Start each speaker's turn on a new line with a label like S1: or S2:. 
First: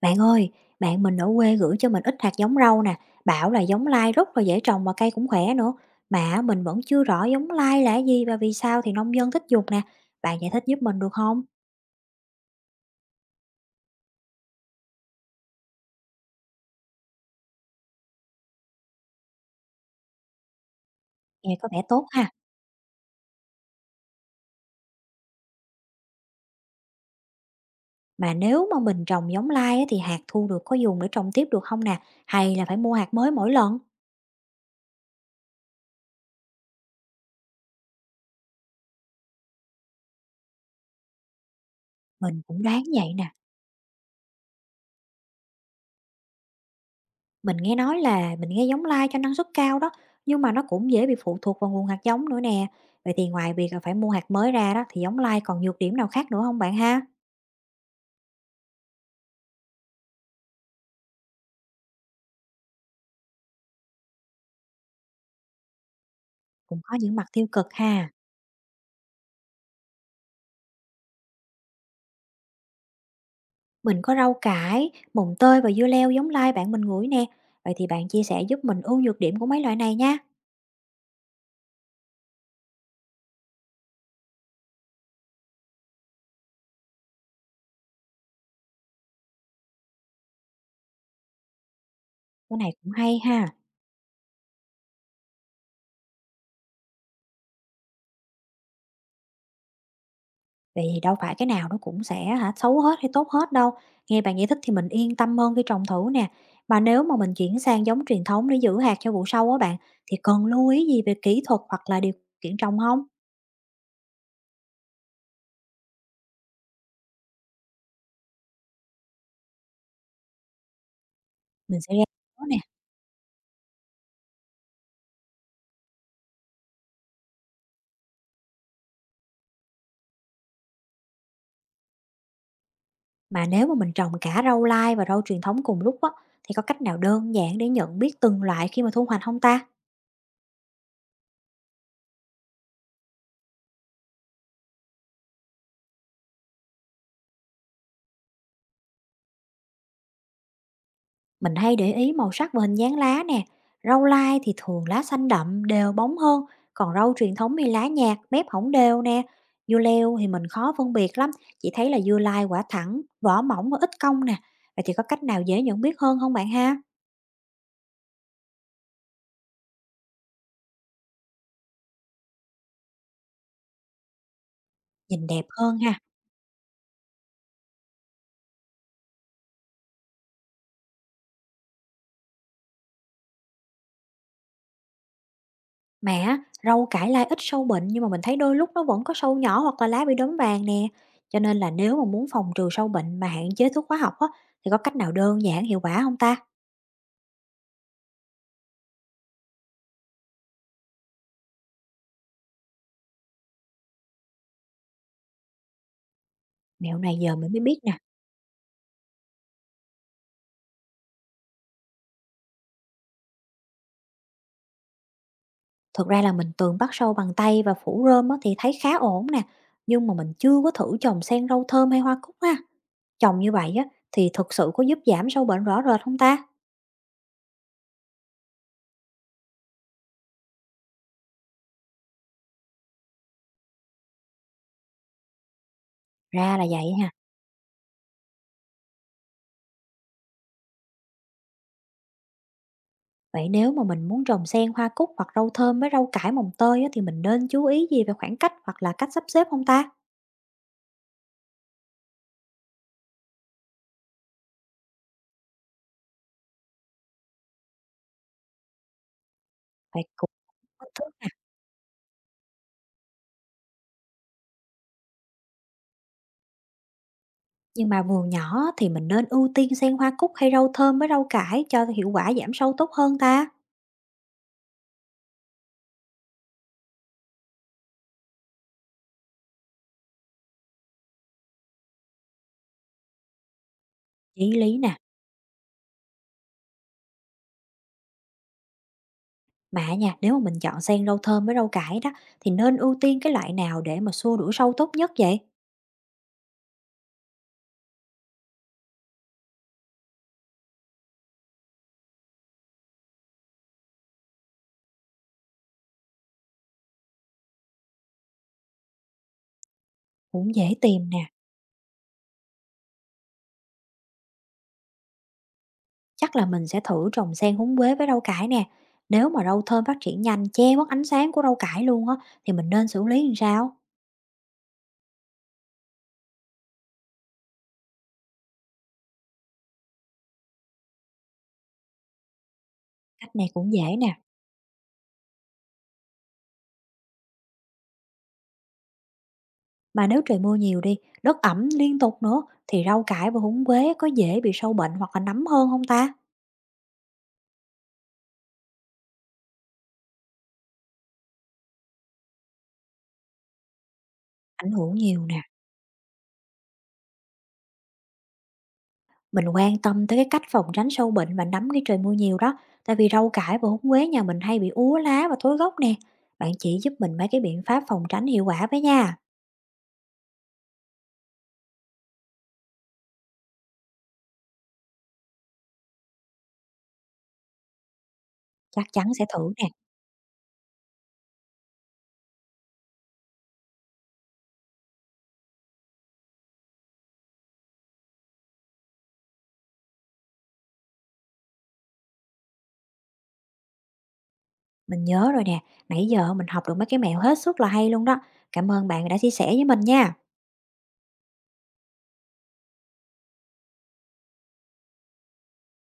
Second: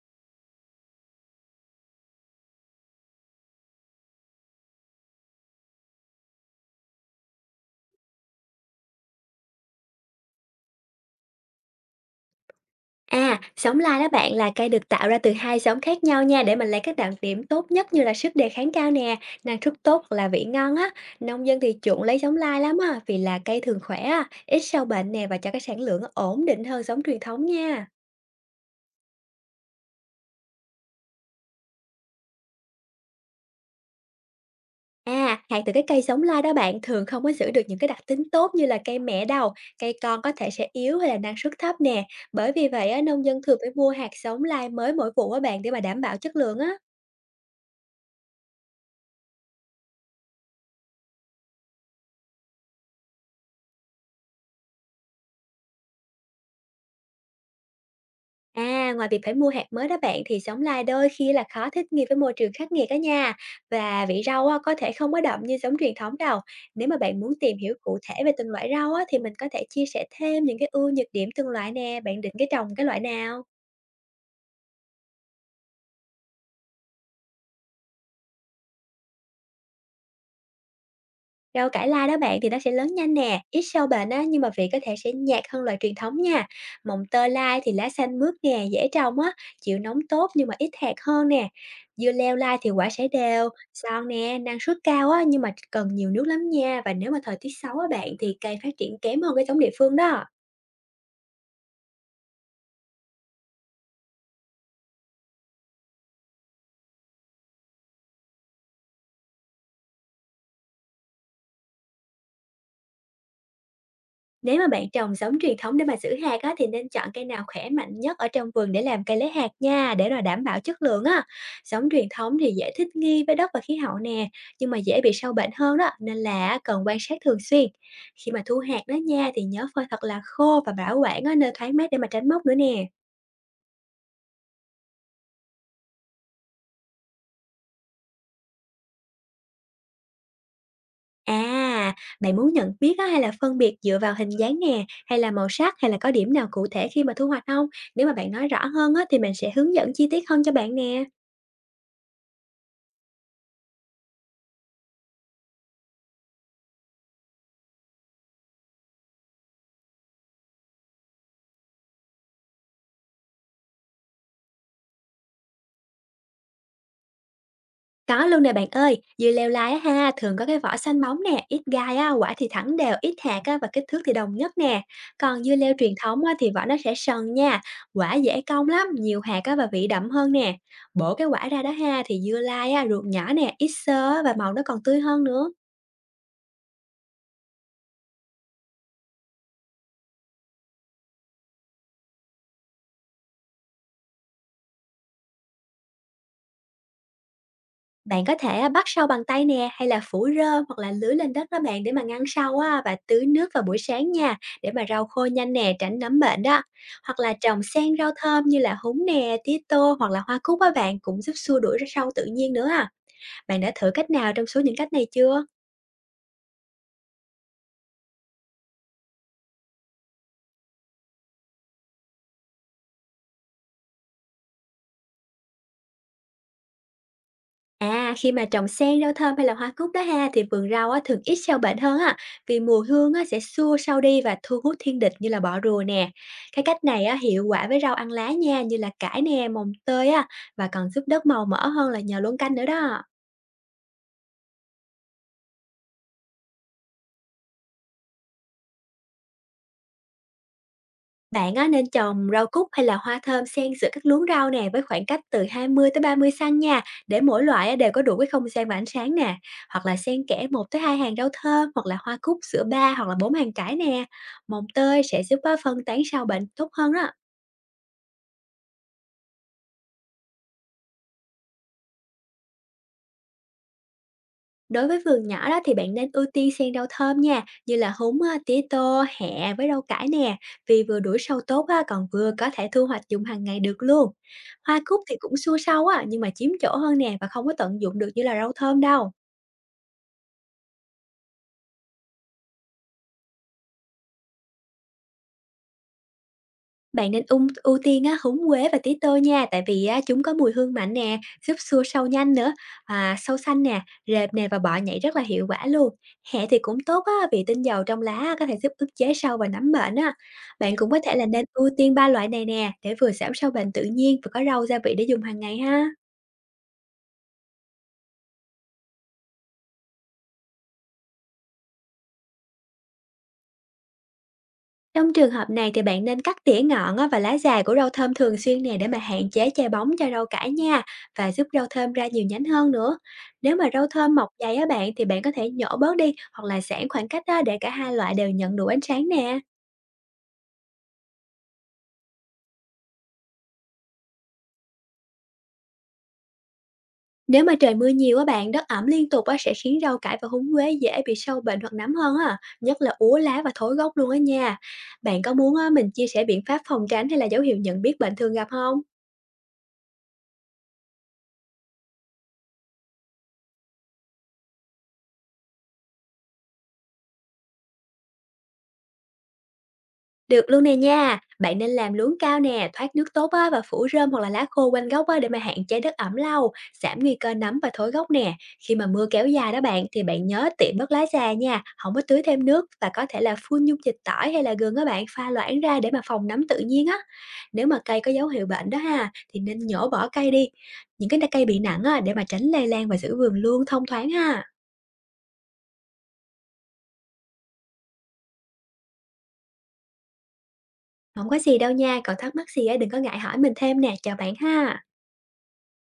S1: Bạn ơi, bạn mình ở quê gửi cho mình ít hạt giống rau nè, bảo là giống lai rất là dễ trồng và cây cũng khỏe nữa. Mà mình vẫn chưa rõ giống lai là gì và vì sao thì nông dân thích dùng nè. Bạn giải thích giúp mình được không?
S2: À, sóng lai đó bạn là cây được tạo ra từ hai sóng khác nhau nha, để mình lấy các đặc điểm tốt nhất như là sức đề kháng cao nè, năng suất tốt hoặc là vị ngon á. Nông
S1: Nghe
S2: dân
S1: có
S2: thì
S1: vẻ
S2: chuộng
S1: tốt
S2: lấy
S1: ha.
S2: sóng lai lắm á, vì là cây thường khỏe á, ít sâu bệnh nè và cho cái sản lượng ổn định hơn sóng truyền thống nha.
S1: Mà nếu mà mình trồng giống lai á, thì hạt thu được có dùng để trồng tiếp được không nè? Hay là phải mua hạt mới mỗi lần?
S2: À, hạt từ cái cây sóng lai đó bạn thường không có giữ được những cái đặc tính tốt như là cây mẹ đâu, cây con có thể sẽ yếu hay là năng suất thấp nè.
S1: Mình
S2: Bởi
S1: cũng
S2: vì
S1: đoán
S2: vậy á,
S1: vậy
S2: nông
S1: nè.
S2: dân thường phải mua hạt sóng lai mới mỗi vụ á bạn, để mà đảm bảo chất lượng á.
S1: Mình nghe giống lai cho năng suất cao đó, nhưng mà nó cũng dễ bị phụ thuộc vào nguồn hạt giống nữa nè. Vậy thì ngoài việc là phải mua hạt mới ra đó thì giống lai còn nhược điểm nào khác nữa không bạn ha?
S2: À, ngoài việc phải mua hạt mới đó bạn thì giống lai đôi khi là khó thích nghi với môi trường khắc nghiệt đó nha. Và vị rau á, có thể không có đậm như giống truyền thống đâu.
S1: Cũng
S2: Nếu mà
S1: có những
S2: bạn
S1: mặt
S2: muốn
S1: tiêu
S2: tìm
S1: cực
S2: hiểu cụ
S1: ha.
S2: thể về từng loại rau á, thì mình có thể chia sẻ thêm những cái ưu nhược điểm từng loại nè. Bạn định cái trồng cái loại nào?
S1: Mình có rau cải, mùng tơi và dưa leo giống lai bạn mình ngửi nè. Vậy thì bạn chia sẻ giúp mình ưu nhược điểm của mấy loại này nha.
S2: Rau cải lai đó bạn thì nó sẽ lớn nhanh nè, ít sâu bệnh á, nhưng mà vị có thể sẽ nhạt hơn loại truyền thống nha. Mồng tơi lai thì lá xanh mướt nè, dễ trồng á, chịu nóng tốt nhưng mà ít hạt hơn nè. Dưa leo
S1: Cái
S2: lai thì
S1: này
S2: quả
S1: cũng
S2: sẽ
S1: hay
S2: đều,
S1: ha.
S2: giòn nè, năng suất cao á, nhưng mà cần nhiều nước lắm nha. Và nếu mà thời tiết xấu á bạn thì cây phát triển kém hơn cái giống địa phương đó.
S1: Vậy thì đâu phải cái nào nó cũng sẽ hả xấu hết hay tốt hết đâu. Nghe bạn giải thích thì mình yên tâm hơn khi trồng thử nè. Mà nếu mà mình chuyển sang giống truyền thống để giữ hạt cho vụ sau á bạn, thì cần lưu ý gì về kỹ thuật hoặc là điều kiện trồng không?
S2: Nếu mà bạn trồng giống truyền thống để mà giữ hạt á, thì nên chọn cây nào khỏe mạnh nhất ở trong vườn để làm cây lấy hạt nha, để rồi đảm bảo chất lượng á.
S1: Mình
S2: Giống
S1: sẽ ra
S2: truyền thống
S1: đó
S2: thì
S1: nè.
S2: dễ thích nghi với đất và khí hậu nè, nhưng mà dễ bị sâu bệnh hơn đó, nên là cần quan sát thường xuyên. Khi mà thu hạt đó nha thì nhớ phơi thật là khô và bảo quản ở nơi thoáng mát để mà tránh mốc nữa nè.
S1: Mà nếu mà mình trồng cả rau lai và rau truyền thống cùng lúc á, thì có cách nào đơn giản để nhận biết từng loại khi mà thu hoạch không ta?
S2: À, bạn muốn nhận biết á, hay là phân biệt dựa vào hình dáng nè, hay là màu sắc, hay là có điểm nào cụ thể khi mà thu hoạch không? Nếu mà bạn nói rõ hơn á, thì mình sẽ hướng dẫn chi tiết hơn cho bạn nè.
S1: Mình hay để ý màu sắc và hình dáng lá nè. Rau lai thì thường lá xanh đậm, đều bóng hơn, còn rau truyền thống thì lá nhạt, mép hổng đều nè. Dưa leo thì mình khó phân biệt lắm, chỉ thấy là dưa lai quả thẳng, vỏ mỏng và ít cong nè. Vậy thì có cách nào dễ nhận biết hơn không bạn ha?
S2: Có luôn nè bạn ơi, dưa leo lai á ha, thường có cái vỏ xanh bóng nè, ít gai á, quả thì thẳng đều, ít hạt á, và kích thước thì đồng nhất nè.
S1: Nhìn
S2: Còn
S1: đẹp
S2: dưa leo
S1: hơn
S2: truyền
S1: ha.
S2: thống á, thì vỏ nó sẽ sần nha, quả dễ cong lắm, nhiều hạt á, và vị đậm hơn nè. Bổ cái quả ra đó ha, thì dưa lai á, ruột nhỏ nè, ít xơ á, và màu nó còn tươi hơn nữa.
S1: Mà á, rau cải lai ít sâu bệnh nhưng mà mình thấy đôi lúc nó vẫn có sâu nhỏ hoặc là lá bị đốm vàng nè. Cho nên là nếu mà muốn phòng trừ sâu bệnh mà hạn chế thuốc hóa học á, thì có cách nào đơn giản hiệu quả không ta?
S2: Bạn có thể, bắt sâu bằng tay nè, hay là phủ rơm hoặc là lưới lên đất đó bạn để mà ngăn sâu á, và tưới nước vào buổi sáng nha, để mà rau khô nhanh nè, tránh nấm bệnh đó.
S1: Mẹo này
S2: Hoặc là
S1: giờ mình
S2: trồng
S1: mới biết
S2: xen
S1: nè.
S2: rau thơm như là húng nè, tía tô hoặc là hoa cúc á bạn, cũng giúp xua đuổi sâu tự nhiên nữa à. Bạn đã thử cách nào trong số những cách này chưa?
S1: Thực ra là mình từng bắt sâu bằng tay và phủ rơm á thì thấy khá ổn nè, nhưng mà mình chưa có thử trồng sen rau thơm hay hoa cúc ha. Trồng như vậy á thì thực sự có giúp giảm sâu bệnh rõ rệt không ta?
S2: À, khi mà trồng sen, rau thơm hay là hoa cúc đó ha, thì vườn rau á, thường ít sâu bệnh hơn á, vì mùi hương á, sẽ xua sâu đi và thu hút thiên địch như là bọ rùa nè.
S1: Ra
S2: Cái
S1: là
S2: cách
S1: vậy
S2: này
S1: ha.
S2: á, hiệu quả với rau ăn lá nha, như là cải nè, mồng tơi á, và còn giúp đất màu mỡ hơn là nhờ luống canh nữa đó.
S1: Vậy nếu mà mình muốn trồng sen hoa cúc hoặc rau thơm với rau cải mồng tơi á, thì mình nên chú ý gì về khoảng cách hoặc là cách sắp xếp không ta?
S2: Bạn á, nên trồng rau cúc hay là hoa thơm xen giữa các luống rau nè, với khoảng cách từ 20 tới 30 xăng nha, để mỗi loại á, đều có đủ cái không gian và ánh sáng nè, hoặc là
S1: Vậy
S2: xen
S1: cũng
S2: kẽ một tới
S1: kích
S2: hai
S1: thước
S2: hàng rau
S1: ha.
S2: thơm hoặc là hoa cúc giữa ba hoặc là bốn hàng cải nè. Mồng tơi sẽ giúp á, phân tán sâu bệnh tốt hơn đó.
S1: Nhưng mà vườn nhỏ á, thì mình nên ưu tiên sen hoa cúc hay rau thơm với rau cải cho hiệu quả giảm sâu tốt hơn ta?
S2: Đối với vườn nhỏ đó thì bạn nên ưu tiên xen rau thơm nha, như là húng, tía tô, hẹ với rau cải nè, vì vừa đuổi sâu tốt á, còn vừa có thể thu hoạch dùng hàng ngày được luôn.
S1: Chí lý
S2: Hoa
S1: nè.
S2: cúc thì cũng xua sâu á, nhưng mà chiếm chỗ hơn nè và không có tận dụng được như là rau thơm đâu.
S1: Mà nha, nếu mà mình chọn xen rau thơm với rau cải đó thì nên ưu tiên cái loại nào để mà xua đuổi sâu tốt nhất vậy?
S2: Bạn nên ưu tiên á, húng quế và tí tơ nha, tại vì á, chúng có mùi hương mạnh nè, giúp xua sâu nhanh nữa, à, sâu xanh nè, rệp nè và bọ nhảy rất là hiệu quả luôn. Hẹ thì cũng tốt á, vì tinh dầu trong lá á, có thể giúp ức chế sâu và nấm bệnh á.
S1: Cũng dễ
S2: Bạn cũng có
S1: tìm
S2: thể là
S1: nè,
S2: nên ưu tiên ba loại này nè, để vừa giảm sâu bệnh tự nhiên và có rau gia vị để dùng hàng ngày ha.
S1: chắc là mình sẽ thử trồng xen húng quế với rau cải nè. Nếu mà rau thơm phát triển nhanh che mất ánh sáng của rau cải luôn á thì mình nên xử lý làm sao?
S2: Trong trường hợp này thì bạn nên cắt tỉa ngọn á và lá già của rau thơm thường xuyên nè, để mà hạn chế chai bóng cho rau cải nha và giúp rau thơm ra nhiều nhánh hơn nữa.
S1: Cách này
S2: Nếu mà
S1: cũng
S2: rau
S1: dễ
S2: thơm
S1: nè.
S2: mọc dày á bạn thì bạn có thể nhổ bớt đi hoặc là giãn khoảng cách á, để cả hai loại đều nhận đủ ánh sáng nè.
S1: Mà nếu trời mưa nhiều đi, đất ẩm liên tục nữa thì rau cải và húng quế có dễ bị sâu bệnh hoặc là nấm hơn không ta?
S2: Nếu mà trời mưa nhiều á bạn, đất ẩm liên tục á sẽ khiến rau cải và húng quế dễ bị sâu bệnh hoặc nấm hơn á, nhất là úa lá và thối gốc luôn á nha.
S1: Ảnh hưởng
S2: Bạn
S1: nhiều
S2: có
S1: nè.
S2: muốn á, mình chia sẻ biện pháp phòng tránh hay là dấu hiệu nhận biết bệnh thường gặp không?
S1: Mình quan tâm tới cái cách phòng tránh sâu bệnh và nấm khi trời mưa nhiều đó, tại vì rau cải và húng quế nhà mình hay bị úa lá và thối gốc nè. Bạn chỉ giúp mình mấy cái biện pháp phòng tránh hiệu quả với nha.
S2: Được luôn nè nha, bạn nên làm luống cao nè, thoát nước tốt á và phủ rơm hoặc là lá khô quanh gốc á, để mà hạn chế đất ẩm lâu, giảm nguy cơ nấm và thối gốc nè. Khi
S1: Chắc
S2: mà mưa
S1: chắn sẽ
S2: kéo
S1: thử
S2: dài đó
S1: nè.
S2: bạn thì bạn nhớ tiện bớt lá già nha, không có tưới thêm nước và có thể là phun dung dịch tỏi hay là gừng á bạn pha loãng ra để mà phòng nấm tự nhiên á. Nếu mà cây có dấu hiệu bệnh đó ha thì nên nhổ bỏ cây đi. Những cái cây bị nặng á, để mà tránh lây lan và giữ vườn luôn thông thoáng ha.
S1: Mình nhớ rồi nè, nãy giờ mình học được mấy cái mẹo hết sức là hay luôn đó. Cảm ơn bạn đã chia sẻ với mình nha.
S2: Không có gì đâu nha, còn thắc mắc gì á đừng có ngại hỏi mình thêm nè, chào bạn ha.